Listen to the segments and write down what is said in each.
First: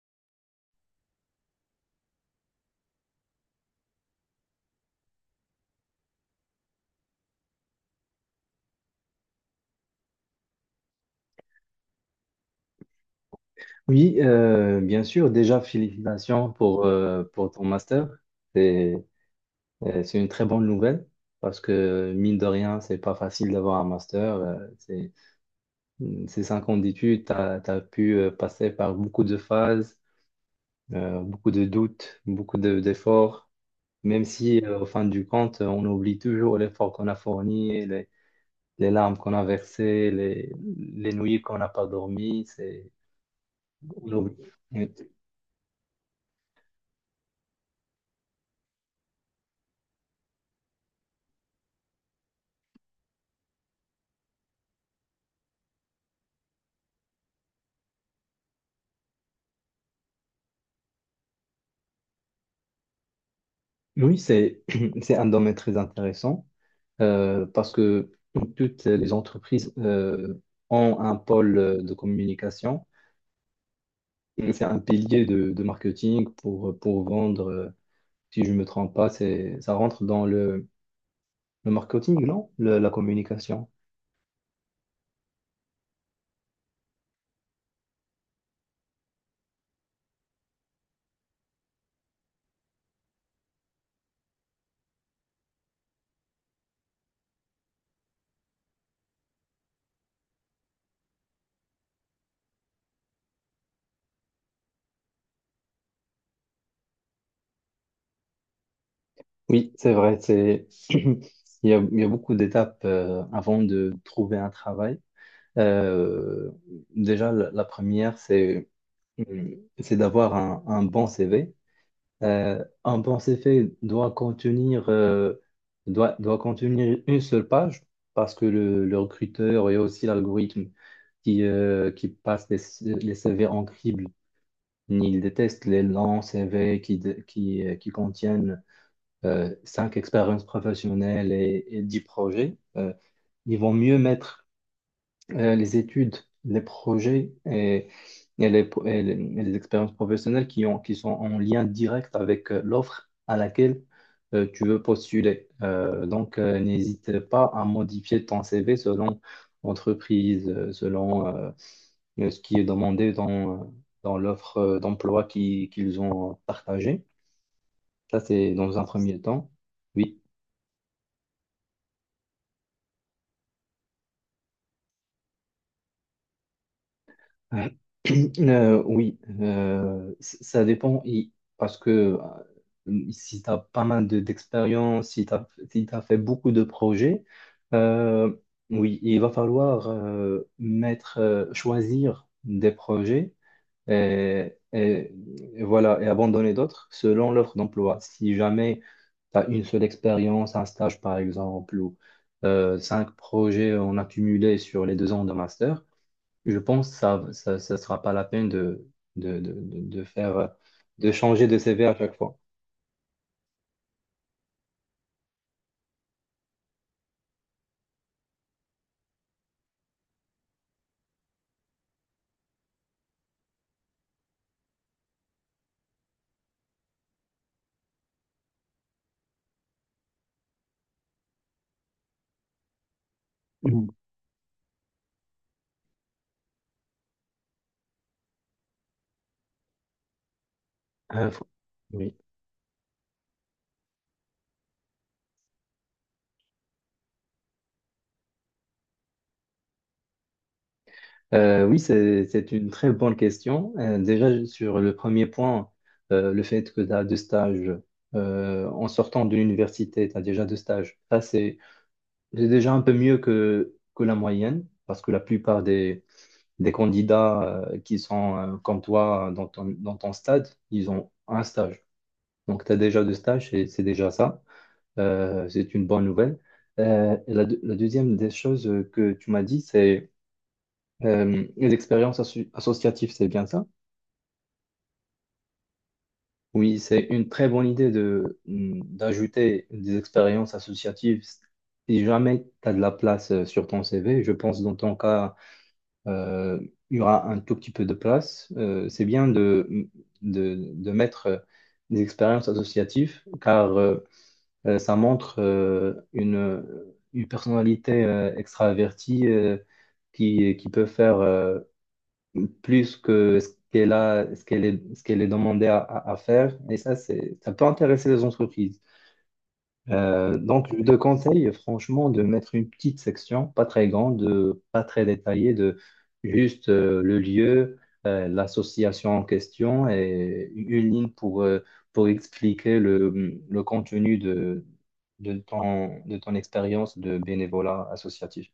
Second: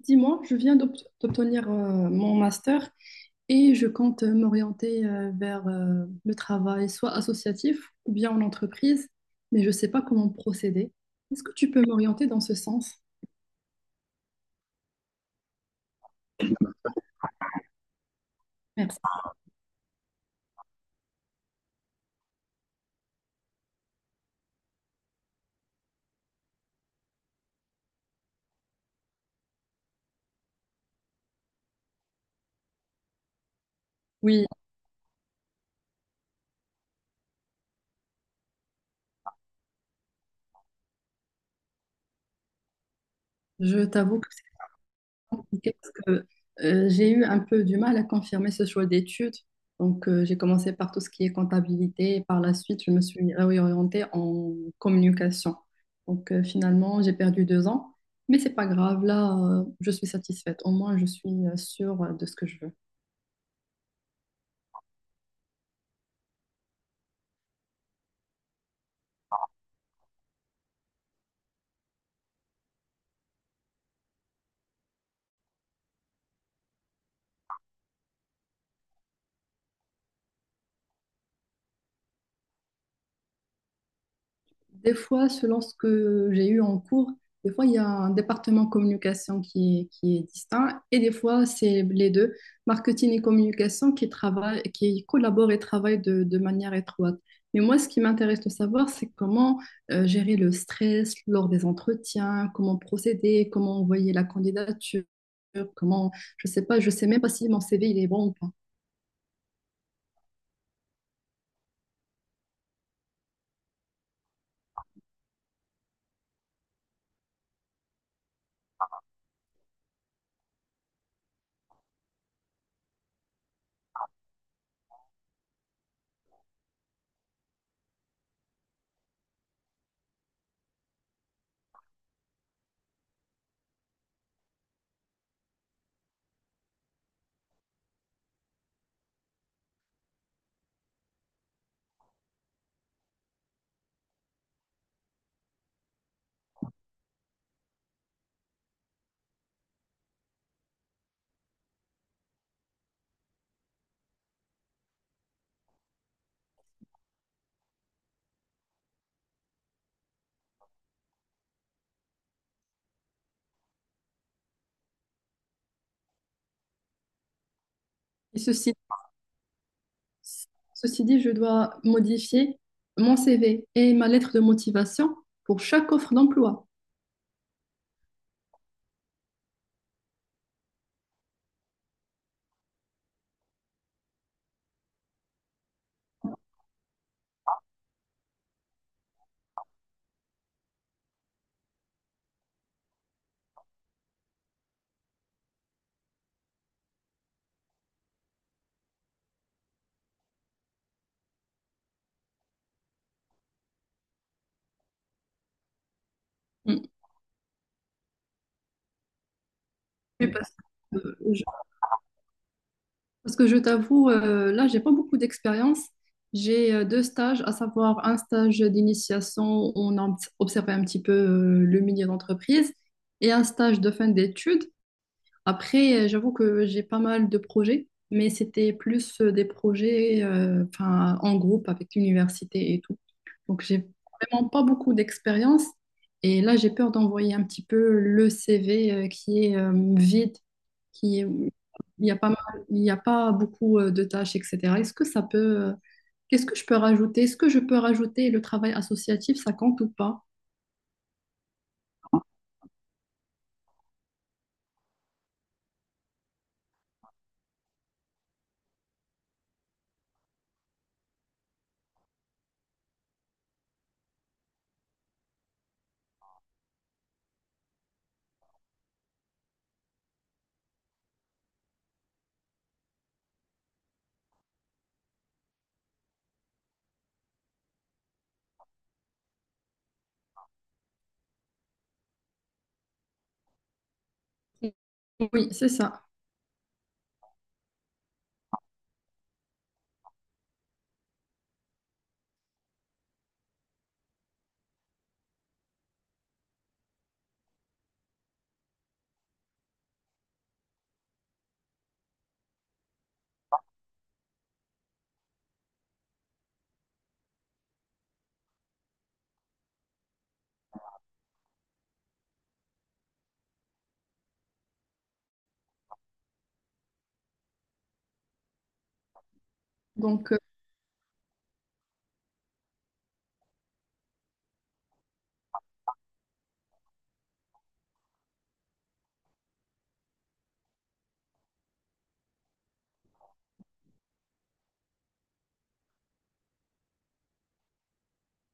Dis-moi, je viens d'obtenir mon master et je compte m'orienter vers le travail, soit associatif ou bien en entreprise, mais je ne sais pas comment procéder. Est-ce que tu peux m'orienter dans ce sens? Oui, bien sûr. Déjà, félicitations pour ton master. C'est, Merci. c'est une très bonne nouvelle parce que, mine de rien, c'est pas facile d'avoir un master. Ces 5 ans d'études, tu as pu passer par beaucoup de phases, beaucoup de doutes, d'efforts, même Oui, si, au fin du compte, on oublie toujours l'effort qu'on a fourni, les larmes qu'on a versées, les nuits qu'on n'a pas dormi. Je On t'avoue oublie. Oui. compliqué parce que j'ai eu un peu du mal à confirmer ce choix d'études. Donc, j'ai commencé par tout ce qui est comptabilité et par la suite, je me suis réorientée en communication. Donc, finalement, j'ai perdu deux ans, mais c'est pas grave. Là, je suis satisfaite. Au moins, je suis sûre de ce que je veux. Oui, c'est c'est un domaine très intéressant, parce que toutes les entreprises ont un pôle de communication. Et c'est un pilier de marketing pour vendre. Si je ne me trompe pas, ça rentre dans le marketing, non? La communication. Des fois, selon ce que j'ai eu en cours, des fois, il y a un département communication qui est distinct et des fois, c'est les deux, marketing et communication, qui travaillent, qui collaborent et travaillent de manière étroite. Mais moi, ce qui m'intéresse de savoir, c'est comment gérer le stress lors des entretiens, comment procéder, comment envoyer la candidature, comment, je sais pas, je sais même pas si mon CV il est bon ou pas. Oui, c'est vrai. Il y a beaucoup d'étapes avant de trouver un travail. Euh, Déjà, la première, c'est d'avoir un bon CV. Un bon CV doit contenir une seule page parce que le recruteur et aussi l'algorithme qui passe les CV en crible, il déteste les longs CV qui contiennent cinq expériences professionnelles et 10 projets. Ils vont mieux mettre les études, les projets et les expériences professionnelles qui sont en lien direct avec l'offre à laquelle tu veux postuler. Donc, n'hésite pas à modifier ton CV selon entreprise, selon ce qui est demandé dans l'offre d'emploi qu'ils ont partagée. Ça, Et c'est ceci dans un premier temps. Oui. Ceci dit, je dois modifier mon CV et ma lettre de motivation pour chaque offre d'emploi. Euh, oui, ça dépend. Parce que si tu as pas mal d'expérience, si tu as, si t'as fait beaucoup de projets, euh, oui, il va falloir choisir des projets et, et- et voilà, et abandonner d'autres selon l'offre d'emploi. Si jamais tu as une seule expérience, un stage par exemple, ou cinq projets en accumulé sur les 2 ans de master, je Mm. pense que ça sera pas la peine de, de, de de Et Parce faire, que de euh, je, changer de CV à chaque fois. parce que je t'avoue, là, j'ai pas beaucoup d'expérience. J'ai deux stages, à savoir un stage d'initiation où on a observé un petit peu le milieu d'entreprise et un stage de fin d'études. Après, j'avoue que j'ai pas mal de projets, mais c'était plus des projets enfin, en groupe avec l'université et tout. Donc, j'ai Mhm. vraiment pas beaucoup d'expérience. Et là, j'ai peur d'envoyer un petit peu le CV qui est vide, qui est- Euh, faut- oui. Il y a pas beaucoup de tâches, etc. Est-ce que ça peut, qu'est-ce que je peux rajouter? Est-ce que je peux rajouter le travail associatif, ça compte ou pas? Oui, c'est une très bonne question. Déjà, sur le premier point, le fait que tu as deux stages en sortant de l'université, tu as déjà deux stages. Ça, c'est déjà un peu mieux que la moyenne, parce que la plupart des candidats qui sont comme toi dans ton stade, ils ont un stage. Donc, tu as déjà deux stages et c'est déjà ça. C'est une bonne nouvelle. Et la deuxième des choses que tu m'as dit, c'est les expériences associatives, c'est bien ça? Oui, c'est ça. Oui, c'est une très bonne idée d'ajouter des expériences associatives. Si jamais tu as de la place sur ton CV, je pense dans ton cas, euh, il y aura un tout petit peu de place. C'est bien de mettre des expériences associatives, car ça montre une personnalité extravertie, qui peut faire plus que ce qu'elle a, ce qu'elle est demandée à faire. Et ça peut intéresser les entreprises. Donc, Donc, je te conseille franchement de mettre une petite section, pas très grande, pas très détaillée, de juste le lieu, l'association en question et une ligne pour expliquer le contenu de ton expérience de bénévolat associatif.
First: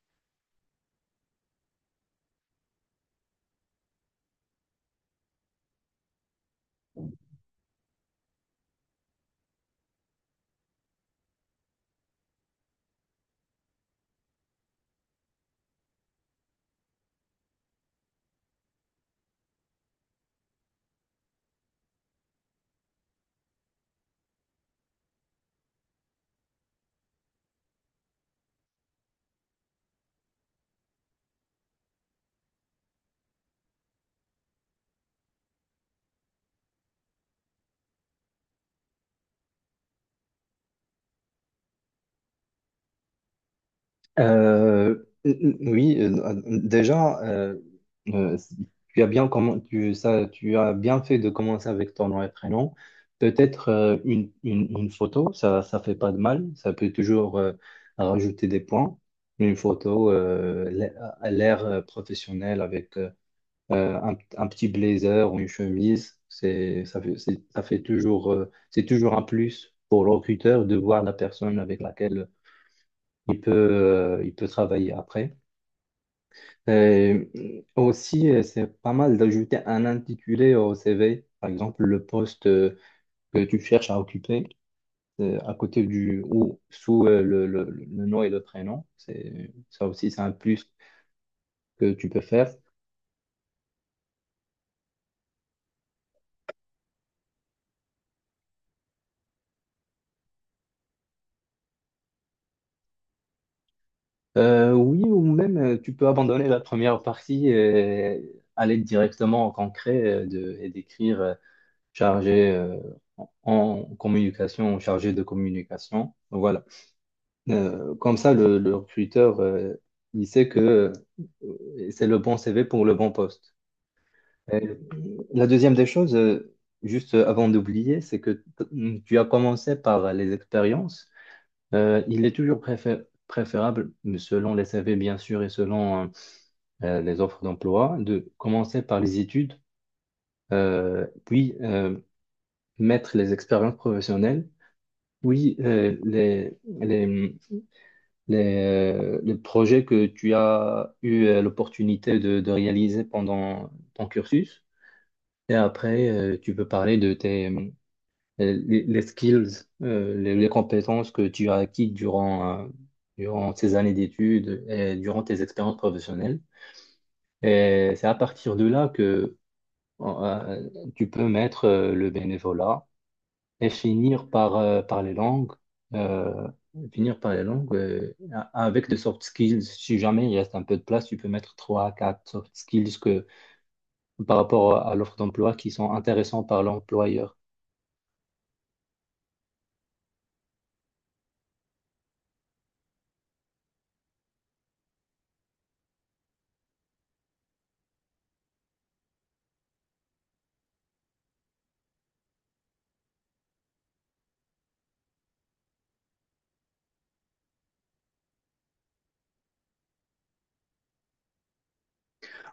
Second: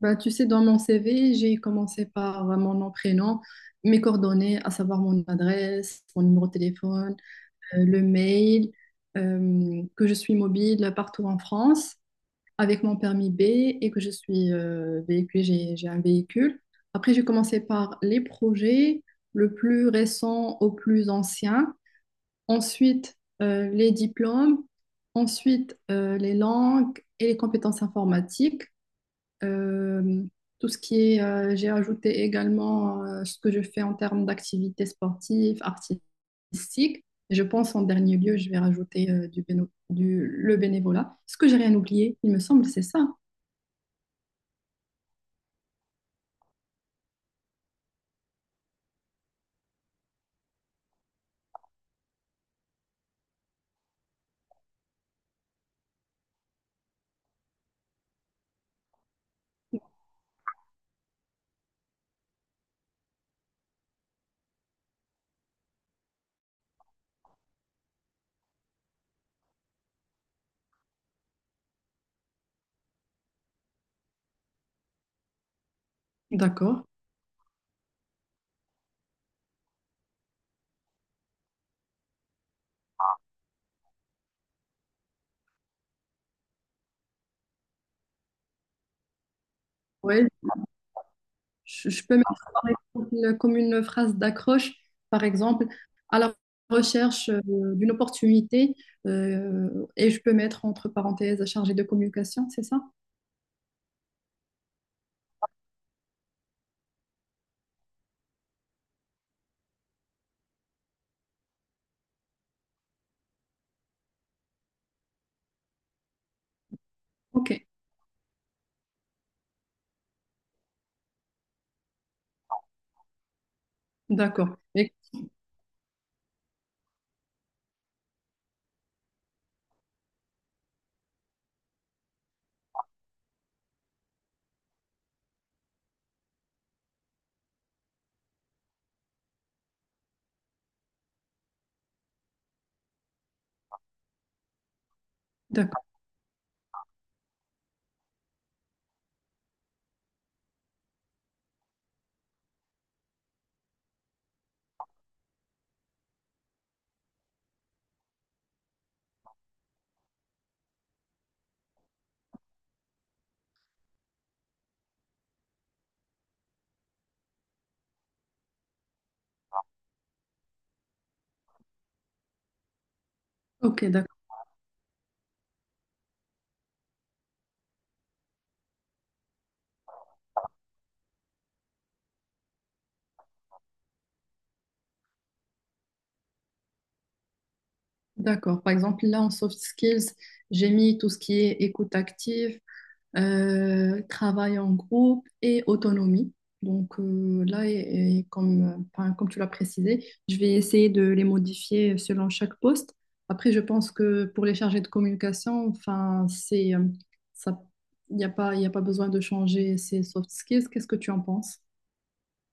bah, tu sais, dans mon CV, j'ai commencé par mon nom, prénom, mes coordonnées, à savoir mon adresse, mon numéro de téléphone, le mail, que je suis mobile partout en France avec mon permis B et que je suis véhiculée, j'ai un véhicule. Après, j'ai commencé par les projets, le plus récent au plus ancien. Ensuite, les diplômes. Ensuite, les langues et les compétences informatiques. Euh, tout ce qui est, J'ai ajouté également ce que je fais en termes d'activités sportives, artistiques. Je pense en dernier lieu, je vais rajouter le bénévolat. Est-ce que j'ai rien oublié? Il me semble, c'est ça. Euh, oui, déjà, euh, tu as bien fait de commencer avec ton nom et prénom. Peut-être une photo, ça fait pas de mal. Ça peut toujours rajouter des points. Une photo à l'air professionnel avec un petit blazer ou une chemise, c'est- ça fait toujours c'est toujours un plus pour le recruteur de voir la personne avec laquelle il peut travailler après. D'accord. Et aussi, c'est pas mal d'ajouter un intitulé au CV, par exemple le poste que tu cherches à occuper à côté du ou sous le nom et le prénom. Ça aussi, c'est Ouais, un plus Je, que je tu peux peux mettre faire. par exemple, comme une phrase d'accroche, par exemple, à la recherche d'une opportunité, et je peux mettre entre parenthèses chargé de communication, c'est ça? Oui, ou même tu peux abandonner la première partie et aller directement au concret et d'écrire chargé en communication, chargé de communication. Voilà. Ok, Comme ça, le recruteur, il sait que c'est le bon CV pour le bon poste. d'accord. Et Et- la deuxième des choses, juste avant d'oublier, c'est que tu as commencé par les expériences. Il est toujours préférable, selon les CV bien sûr et selon les offres d'emploi, de commencer par les études, puis mettre les expériences professionnelles, puis D'accord. Les, les projets que tu as eu l'opportunité de réaliser pendant ton cursus. Et après, tu peux parler les skills, les compétences que tu as acquises durant ces années d'études et durant tes expériences professionnelles. Et c'est à partir de là que tu peux mettre le bénévolat et Ok, d'accord. finir par les langues, euh, finir par les langues euh, avec des soft skills. Si jamais il reste un peu de place, tu peux mettre 3 à 4 soft skills par rapport à l'offre d'emploi qui sont intéressants par l'employeur. D'accord. Par exemple, là, en soft skills, j'ai mis tout ce qui est écoute active, travail en groupe et autonomie. Donc là, et comme, enfin, comme tu l'as précisé, je vais essayer de les modifier selon chaque poste. Après, je pense que pour les chargés de communication, enfin, ça, il y a pas besoin de changer ces soft skills. Qu'est-ce que tu en penses?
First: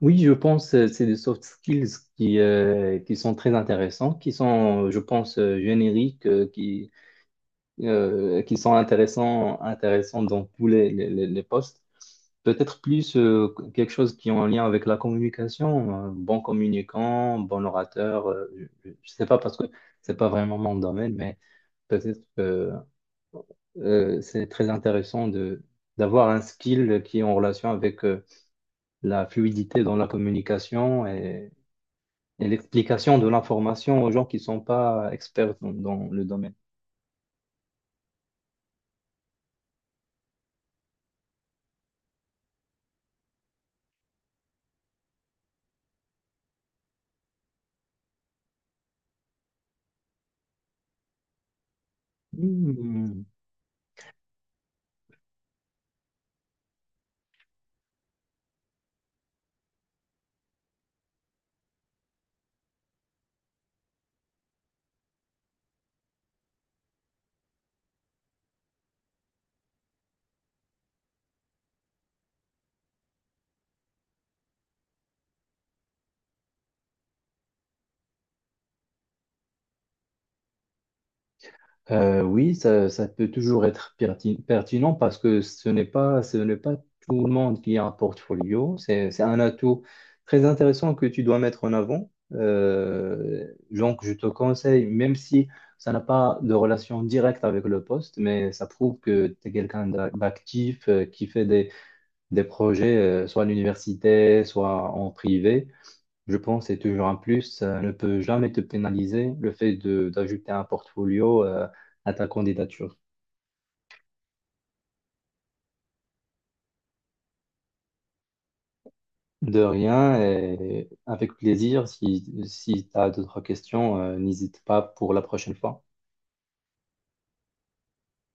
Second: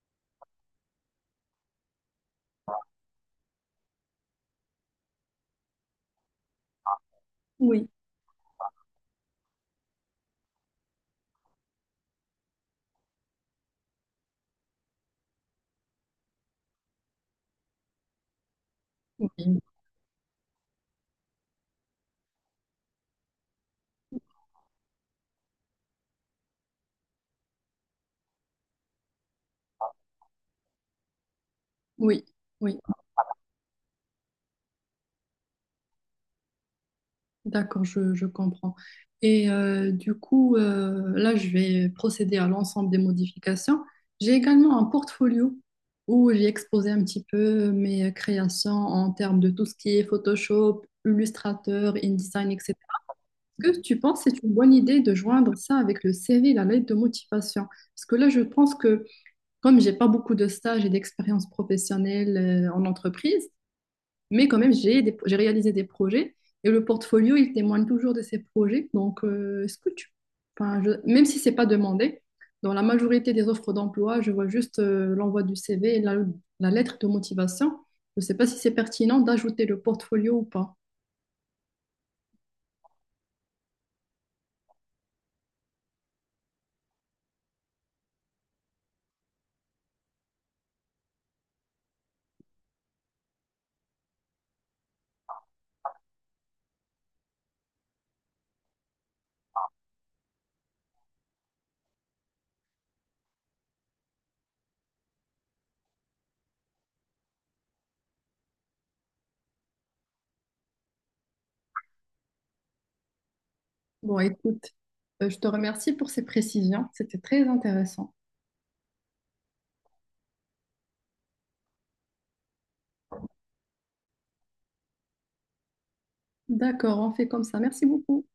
Oui, je pense c'est des soft skills qui sont très intéressants, qui sont, je pense, génériques, Oui. Qui sont intéressants, intéressants dans tous les postes. Peut-être plus quelque chose qui est en lien avec la communication, bon communicant, bon orateur, je ne sais pas parce Oui, que c'est pas vraiment mon domaine, mais peut-être que c'est très intéressant de d'avoir un skill qui est en relation avec la fluidité dans la communication oui, et oui. l'explication de l'information aux gens qui ne sont pas experts dans le domaine. D'accord, je comprends. Et du coup, là, je vais procéder à l'ensemble des modifications. J'ai également un portfolio où j'ai exposé un petit peu mes créations en termes de tout ce qui est Photoshop, Illustrator, InDesign, etc. Hmm. Est-ce que tu penses que c'est une bonne idée de joindre ça avec le CV, la lettre de motivation? Parce que là, je pense que comme j'ai pas beaucoup de stages et d'expérience professionnelle en entreprise, mais quand même, j'ai réalisé des projets et le portfolio, il témoigne toujours de ces projets. Donc, est-ce que tu, enfin, je- même si c'est pas demandé, dans la majorité des offres d'emploi, je vois juste l'envoi du CV et la lettre de motivation. Je ne sais pas si c'est pertinent d'ajouter le portfolio ou pas. Oui, ça peut toujours être pertinent parce que ce n'est pas tout le monde qui a un portfolio. C'est un atout très intéressant que tu dois mettre en avant. Donc, je te conseille, même si ça n'a pas de relation directe avec le poste, mais ça prouve que tu es quelqu'un d'actif, qui fait des projets, soit à l'université, soit en privé. Je pense que c'est toujours un plus. Ça ne peut jamais te pénaliser le fait de d'ajouter un portfolio à ta candidature. Bon, écoute, je te remercie pour ces précisions. C'était très intéressant. De rien et avec plaisir, si tu as d'autres questions, n'hésite pas pour la prochaine fois. D'accord, on fait comme ça. Merci beaucoup.